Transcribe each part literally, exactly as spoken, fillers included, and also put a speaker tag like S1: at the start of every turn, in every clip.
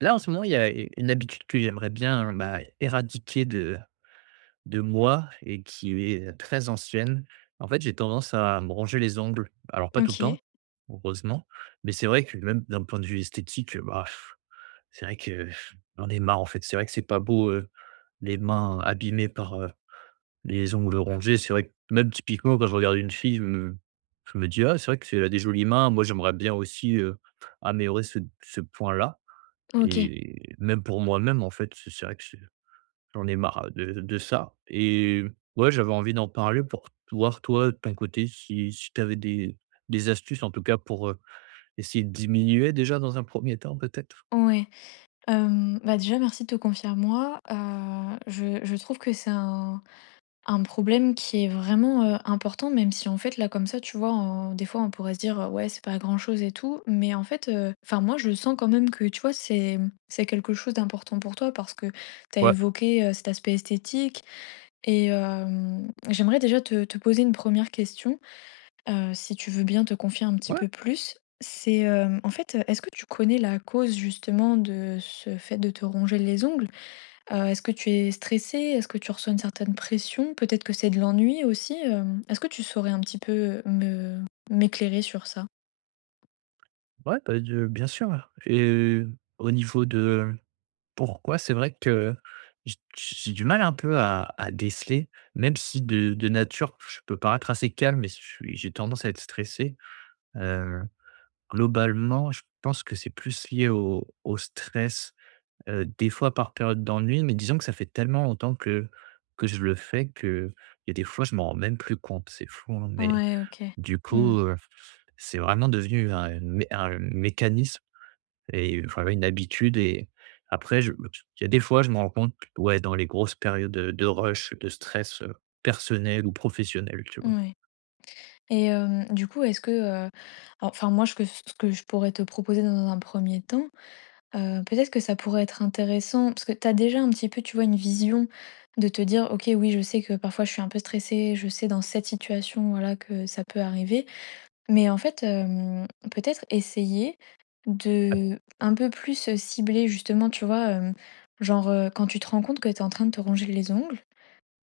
S1: Là, en ce moment, il y a une habitude que j'aimerais bien, bah, éradiquer de de moi et qui est très ancienne. En fait, j'ai tendance à me ronger les ongles. Alors pas tout le temps,
S2: OK.
S1: heureusement, mais c'est vrai que même d'un point de vue esthétique, bah, pff, c'est vrai que pff, j'en ai marre, en fait. C'est vrai que c'est pas beau, heu, les mains abîmées par, heu, les ongles rongés. C'est vrai que même typiquement quand je regarde une fille, je me je me dis: «Ah, c'est vrai qu'elle a des jolies mains». Moi, j'aimerais bien aussi, heu, améliorer ce ce point-là.
S2: OK.
S1: Et même pour moi-même, en fait, c'est c'est vrai que c'est j'en ai marre de de ça et ouais, j'avais envie d'en parler pour voir toi, de ton côté, si si tu avais des des astuces, en tout cas, pour, heu, essayer de diminuer déjà dans un premier temps, peut-être?
S2: Ouais. Hem, bah, déjà merci de te confier à moi. Heu, je je trouve que c'est un un problème qui est vraiment, heu, important, même si en fait là comme ça, tu vois, en des fois on pourrait se dire: euh, «Ouais, c'est pas grand-chose et tout», mais en fait, euh, enfin moi je sens quand même que, tu vois, c'est, mmh, c'est quelque chose d'important pour toi parce que tu as
S1: Ouais.
S2: évoqué, heu, cet aspect esthétique et hem, j'aimerais déjà te te poser une première question. Heu, si tu veux bien te confier un petit
S1: Ouais,
S2: peu plus, c'est, hem, en fait, est-ce que tu connais la cause justement de ce fait de te ronger les ongles? Heu, est-ce que tu es stressée? Est-ce que tu reçois une certaine pression? Peut-être que c'est de l'ennui aussi, hem, est-ce que tu saurais un petit peu, me m'éclairer sur ça?
S1: ouais, bah, de bien sûr et euh, au niveau de pourquoi, c'est vrai que j j'ai du mal un peu à à déceler, même si de de nature, je peux paraître assez calme, mais je suis j'ai tendance à être stressé. euh, Globalement, je pense que c'est plus lié au au stress, heu, des fois par période d'ennui, mais disons que ça fait tellement longtemps que que je le fais que il y a des fois, je m'en rends même plus compte. C'est fou, hein, mais
S2: Ouais, OK.
S1: du
S2: Mmh.
S1: coup, heu, c'est vraiment devenu un mé un mécanisme et voilà une habitude et après je il y a des fois, je me rends compte, ouais, dans les grosses périodes de de rush, de stress, heu, personnel ou professionnel, tu vois?
S2: Ouais et hem, du coup, est-ce que, heu, alors enfin moi, ce que ce que je pourrais te proposer dans un premier temps, Heu, peut-être que ça pourrait être intéressant parce que tu as déjà un petit peu, tu vois, une vision de te dire: «OK, oui, je sais que parfois je suis un peu stressée, je sais dans cette situation, voilà, que ça peut arriver». Mais en fait, hem, peut-être essayer
S1: Ah,
S2: de un peu plus, heu, cibler justement, tu vois, hem, genre, heu, quand tu te rends compte que tu es en train de te ronger les ongles,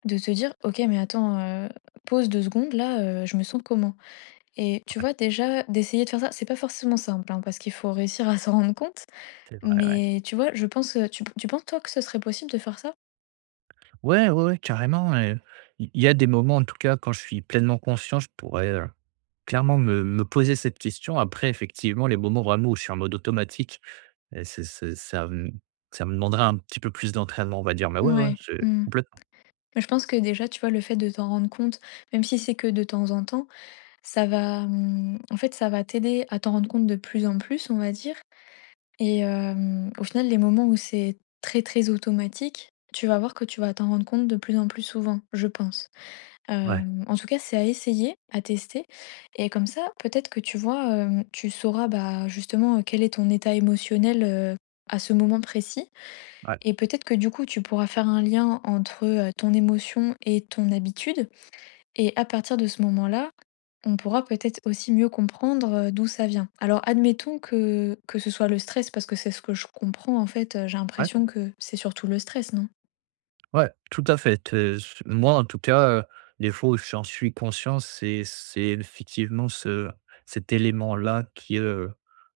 S2: de te dire: «OK, mais attends, heu, pause deux secondes là, heu, je me sens comment?» et tu vois, déjà d'essayer de faire ça, c'est pas forcément simple, hein, parce qu'il faut réussir à s'en rendre compte.
S1: c'est vrai, ouais.
S2: Mais tu vois, je pense, heu, tu tu penses toi que ce serait possible de faire ça?
S1: Ouais, ouais, ouais, carrément et il y a des moments, en tout cas, quand je suis pleinement conscient, je pourrais, heu, clairement me me poser cette question. Après, effectivement, les moments vraiment où je suis en mode automatique et c'est c'est ça, mmh, ça me demandera un petit peu plus d'entraînement, on va dire, mais ouais, ouais,
S2: Ouais,
S1: c'est
S2: mmh.
S1: complètement.
S2: Bah, je pense que déjà, tu vois, le fait de t'en rendre compte, même si c'est que de temps en temps, ça va, mmh, en fait, ça va t'aider à t'en rendre compte de plus en plus, on va dire et hem, au final, les moments où c'est très, très automatique, tu vas voir que tu vas t'en rendre compte de plus en plus souvent, je pense.
S1: Ouais,
S2: Hem, en tout cas, c'est à essayer, à tester et comme ça, peut-être que tu vois, hem, tu sauras, bah, justement, heu, quel est ton état émotionnel, heu, à ce moment précis
S1: ouais,
S2: et peut-être que, du coup, tu pourras faire un lien entre, heu, ton émotion et ton habitude et à partir de ce moment-là, on pourra peut-être aussi mieux comprendre, heu, d'où ça vient. Alors admettons que que ce soit le stress parce que c'est ce que je comprends, en fait, heu, j'ai
S1: ouais.
S2: l'impression que c'est surtout le stress, non?
S1: Ouais, tout à fait. Heu, s moi, en tout cas, heu, les fois où j'en suis conscient, c'est c'est effectivement ce cet élément-là qui est, heu,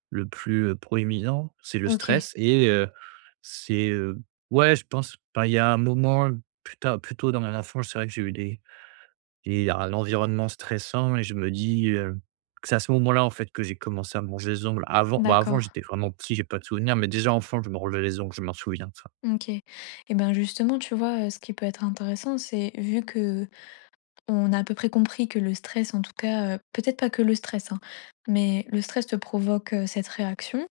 S1: le plus, heu, proéminent, c'est le
S2: OK,
S1: stress et heu, c'est, heu ouais, je pense, enfin, il y a un moment, plus tard plus tôt dans la fin, fois, c'est vrai que j'ai eu des et un l'environnement stressant et je me dis, heu, que c'est à ce moment-là, en fait, que j'ai commencé à me ronger les ongles. Avant bah, avant,
S2: d'accord.
S1: j'étais vraiment petit, j'ai pas de souvenir, mais déjà enfant, je me rongeais les ongles, je m'en souviens de ça.
S2: OK et ben, justement, tu vois, heu, ce qui peut être intéressant, c'est vu que on a à peu près compris que le stress, en tout cas, heu, peut-être pas que le stress, hein, mais le stress te provoque, heu, cette réaction,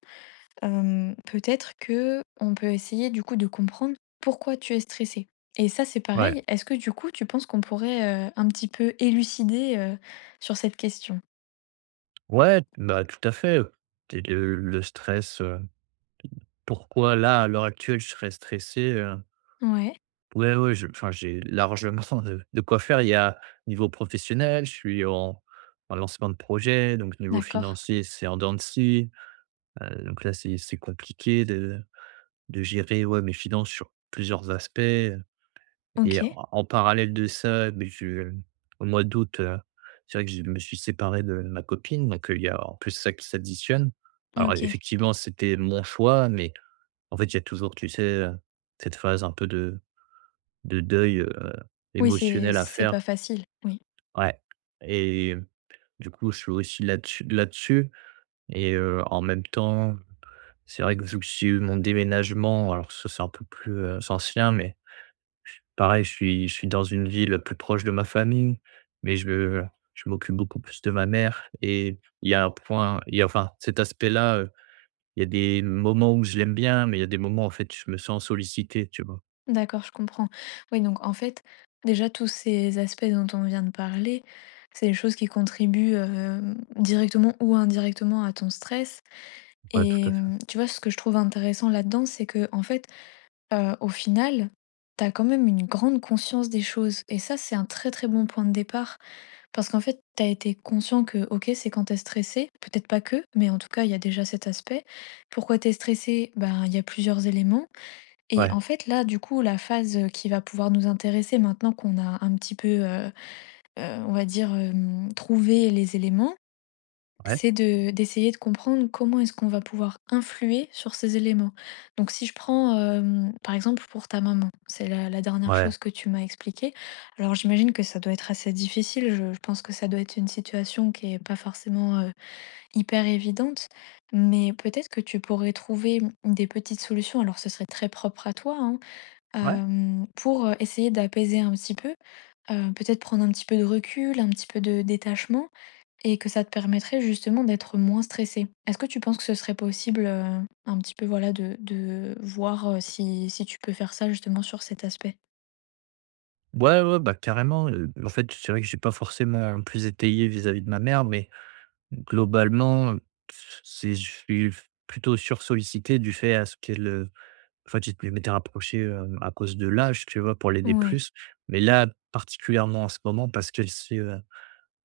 S2: hem, peut-être que on peut essayer, du coup, de comprendre pourquoi tu es stressé et ça, c'est
S1: Ouais.
S2: pareil, est-ce que, du coup, tu penses qu'on pourrait, heu, un petit peu élucider, heu, sur cette question?
S1: Ouais, bah, tout à fait. Tu le le stress, heu, pourquoi là, à l'heure actuelle, je serais stressé.
S2: Ouais,
S1: Ouais, ouais, je enfin, j'ai largement de de quoi faire. Il y a niveau professionnel, je suis en en lancement de projet, donc niveau
S2: d'accord.
S1: financier, c'est en dents de scie. Heu, donc là, c'est c'est compliqué de de gérer, ouais, mes finances sur plusieurs aspects, et
S2: OK.
S1: en en parallèle de ça, mais je au mois d'août, heu, c'est vrai que je me suis séparé de ma copine, donc heu, il y a en plus ça qui s'additionne. Alors
S2: OK.
S1: effectivement, c'était mon choix, mais en fait, il y a toujours, tu sais, heu, cette phase un peu de de deuil, heu,
S2: Oui, c'est
S1: émotionnel à
S2: c'est pas
S1: faire.
S2: facile, oui.
S1: Ouais et du coup, je suis aussi là-dessus là-dessus et heu, en même temps, c'est vrai que vu que j'ai eu mon déménagement, alors ça, c'est un peu plus, heu, ancien, mais pareil, je suis je suis dans une ville plus proche de ma famille, mais je je m'occupe beaucoup plus de ma mère et il y a un point il y a enfin, cet aspect-là, heu, il y a des moments où je l'aime bien, mais il y a des moments, en fait, je me sens sollicité, tu vois?
S2: D'accord, je comprends. Oui, donc en fait, déjà tous ces aspects dont on vient de parler, c'est des choses qui contribuent euh, directement ou indirectement à ton stress.
S1: Ouais, tout
S2: Et
S1: à fait.
S2: hum, tu vois, ce que je trouve intéressant là-dedans, c'est que en fait, euh, au final, t'as quand même une grande conscience des choses. Et ça, c'est un très très bon point de départ. Parce qu'en fait, t'as été conscient que, ok, c'est quand t'es stressé, peut-être pas que, mais en tout cas, il y a déjà cet aspect. Pourquoi t'es stressé? Ben, il y a plusieurs éléments. Et
S1: Ouais,
S2: en fait, là, du coup, la phase, heu, qui va pouvoir nous intéresser maintenant qu'on a un petit peu, heu heu, on va dire, hem, trouvé les éléments,
S1: ouais,
S2: c'est de d'essayer de comprendre comment est-ce qu'on va pouvoir influer sur ces éléments. Donc si je prends, hem, par exemple pour ta maman, c'est la la dernière
S1: ouais,
S2: chose que tu m'as expliquée. Alors j'imagine que ça doit être assez difficile, je je pense que ça doit être une situation qui est pas forcément, heu, hyper évidente, mais peut-être que tu pourrais trouver des petites solutions. Alors ce serait très propre à toi, hein,
S1: ouais.
S2: hem, pour, heu, essayer d'apaiser un petit peu, heu, peut-être prendre un petit peu de recul, un petit peu de détachement et que ça te permettrait justement d'être moins stressé. Est-ce que tu penses que ce serait possible, heu, un petit peu voilà de de voir, heu, si si tu peux faire ça justement sur cet aspect?
S1: Ouais, ouais, bah, carrément, heu, en fait, c'est vrai que j'ai pas forcément plus étayé vis-à-vis de ma mère, mais globalement, c'est je suis plutôt sursollicité du fait à ce qu'elle, heu, en fait, je je m'étais rapproché, hem, à cause de l'âge, tu vois? Pour l'aider
S2: Ouais,
S1: plus, mais là, particulièrement en ce moment, parce qu'elle s'est, heu,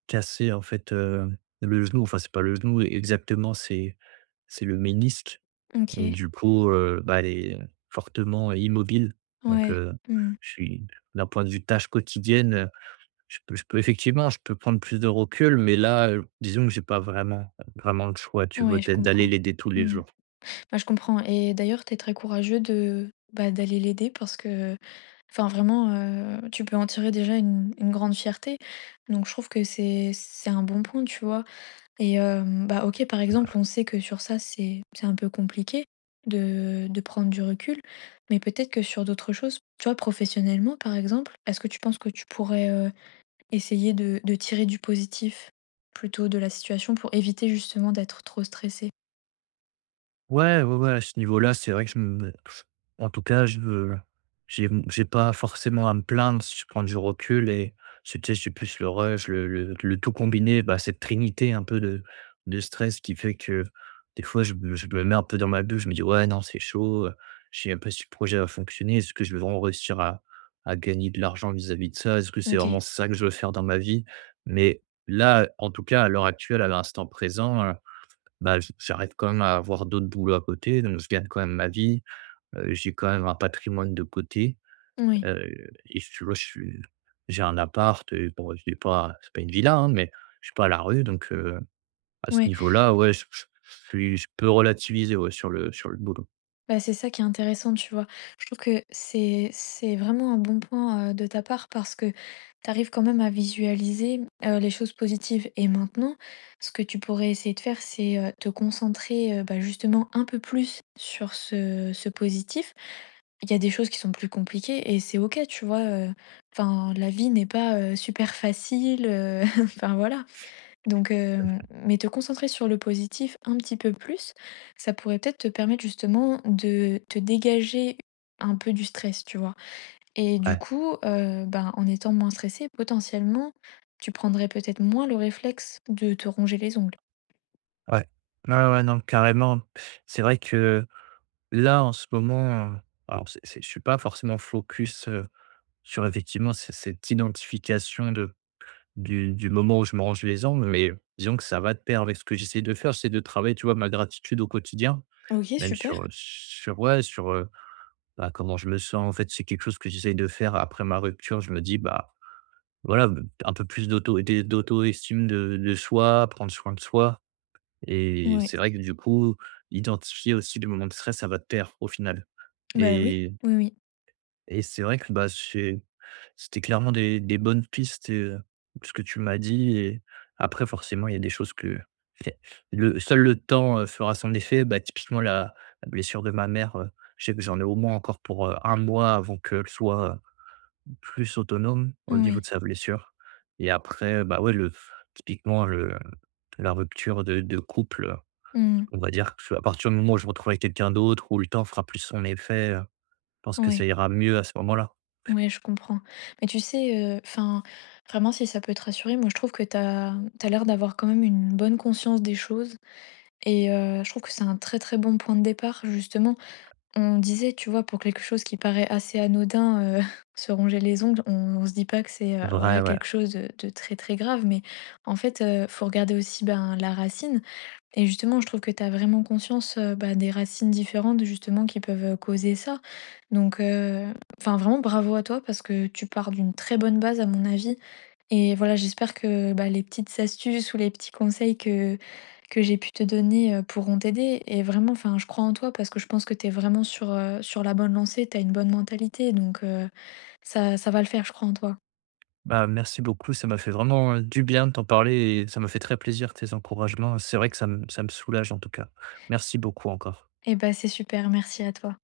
S1: cassée, en fait, heu, le genou, enfin, c'est pas le genou exactement, c'est c'est le ménisque et
S2: OK.
S1: du coup, heu, bah, elle est fortement immobile donc
S2: Ouais.
S1: heu,
S2: Mmh.
S1: je suis d'un point de vue tâches quotidiennes, je peux je peux effectivement, je peux prendre plus de recul, mais là, heu, disons que j'ai pas vraiment vraiment le choix, tu vois?
S2: Ouais, je
S1: D'être d'aller
S2: comprends.
S1: l'aider tous les
S2: Mmh.
S1: jours.
S2: Ah, je comprends et d'ailleurs, tu es très courageux de, bah, d'aller l'aider parce que enfin vraiment, heu, tu peux en tirer déjà une une grande fierté. Donc je trouve que c'est c'est un bon point, tu vois? Et hem, bah, OK, par exemple, on sait que sur ça, c'est c'est un peu compliqué de de prendre du recul, mais peut-être que sur d'autres choses, tu vois, professionnellement, par exemple, est-ce que tu penses que tu pourrais, heu, essayer de de tirer du positif plutôt de la situation pour éviter justement d'être trop stressé?
S1: Ouais, ouais, ouais, à ce niveau-là, c'est vrai que je me en tout cas, je me j'ai j'ai pas forcément à me plaindre si je prends du recul et c'est tu sais, c'est plus le rush, le le le tout combiné, bah, cette trinité un peu de de stress qui fait que des fois je me je me mets un peu dans ma bulle, je me dis: «Ouais, non, c'est chaud, heu, je sais même pas si le projet va fonctionner. Est-ce que je vais vraiment réussir à à gagner de l'argent vis-à-vis de ça? Est-ce que c'est vraiment
S2: OK,
S1: ça que je veux faire dans ma vie?» mais là, en tout cas, à l'heure actuelle, à l'instant présent, bah, j j'arrive quand même à avoir d'autres boulots à côté, donc je gagne quand même ma vie. Heu, j'ai quand même un patrimoine de côté,
S2: oui,
S1: heu et si tu veux, je suis j'ai un appart, heu, bon, je l'ai pas c'est pas une villa, hein, mais je suis pas à la rue, donc heu, à ce
S2: oui.
S1: niveau-là, ouais, je je je suis je peux relativiser, ouais, sur le sur le boulot.
S2: Bah, c'est ça qui est intéressant, tu vois? Je trouve que c'est c'est vraiment un bon point, heu, de ta part parce que tu arrives quand même à visualiser, heu, les choses positives et maintenant, ce que tu pourrais essayer de faire, c'est, heu, te concentrer, heu, bah, justement un peu plus sur ce ce positif. Il y a des choses qui sont plus compliquées et c'est OK, tu vois? Heu, enfin, la vie n'est pas, heu, super facile, heu, enfin, voilà. Donc, hem, mais te concentrer sur le positif un petit peu plus, ça pourrait peut-être te permettre justement de te dégager un peu du stress, tu vois? Et du
S1: Ouais,
S2: coup, heu, ben, en étant moins stressé, potentiellement, tu prendrais peut-être moins le réflexe de te ronger les ongles.
S1: ouais. Ouais, ouais, non, carrément. C'est vrai que là, en ce moment, euh, alors c'est c'est je suis pas forcément focus, heu, sur effectivement c cette identification de Du du moment où je me range les angles mais disons que ça va de pair avec ce que j'essaie de faire, c'est de travailler, tu vois, ma gratitude au quotidien,
S2: OK,
S1: même
S2: super.
S1: sur, sur ouais, sur, heu, bah, comment je me sens. En fait, c'est quelque chose que j'essaie de faire après ma rupture. Je me dis: «Bah, voilà, un peu plus d'auto d'é d'auto-estime de de soi, prendre soin de soi» et
S2: Ouais.
S1: c'est vrai que du coup, identifier aussi les moments de stress, ça va de pair au final
S2: Bah, oui,
S1: et
S2: oui, oui,
S1: et c'est vrai que, bah, c'est c'était clairement des des bonnes pistes et heu, ce que tu m'as dit et après forcément, il y a des choses que le seul le temps, heu, fera son effet. Bah, typiquement la la blessure de ma mère, heu, je sais que j'en ai au moins encore pour, heu, un mois avant qu'elle soit, heu, plus autonome au niveau de
S2: oui,
S1: sa blessure et après, bah, ouais, le typiquement le la rupture de de couple,
S2: mmh,
S1: on va dire que à partir du moment où je me retrouve avec quelqu'un d'autre, où le temps fera plus son effet, heu, je pense que ça
S2: oui
S1: ira mieux à ce moment-là.
S2: ouais, je comprends. Mais tu sais, enfin, vraiment si ça peut te rassurer, moi je trouve que t'as t'as l'air d'avoir quand même une bonne conscience des choses. Et heu, je trouve que c'est un très, très bon point de départ justement. On disait, tu vois, pour quelque chose qui paraît assez anodin, heu, se ronger les ongles, on on se dit pas que c'est, heu,
S1: Vrai,
S2: voilà
S1: ouais.
S2: quelque chose de de très, très grave mais en fait, heu, faut regarder aussi, ben, la racine et justement je trouve que tu as vraiment conscience, heu, bah, des racines différentes justement qui peuvent, euh, causer ça. Donc heu, enfin vraiment bravo à toi parce que tu pars d'une très bonne base à mon avis et voilà, j'espère que, bah, les petites astuces ou les petits conseils que que j'ai pu te donner, heu, pourront t'aider et vraiment, enfin, je crois en toi parce que je pense que tu es vraiment sur, heu, sur la bonne lancée. Tu as une bonne mentalité donc heu, ça ça va le faire, je crois en toi.
S1: Bah, merci beaucoup, ça m'a fait vraiment, heu, du bien de t'en parler et ça m'a fait très plaisir tes encouragements. C'est vrai que ça me ça me soulage en tout cas. Merci beaucoup encore.
S2: Et bah, c'est super, merci à toi.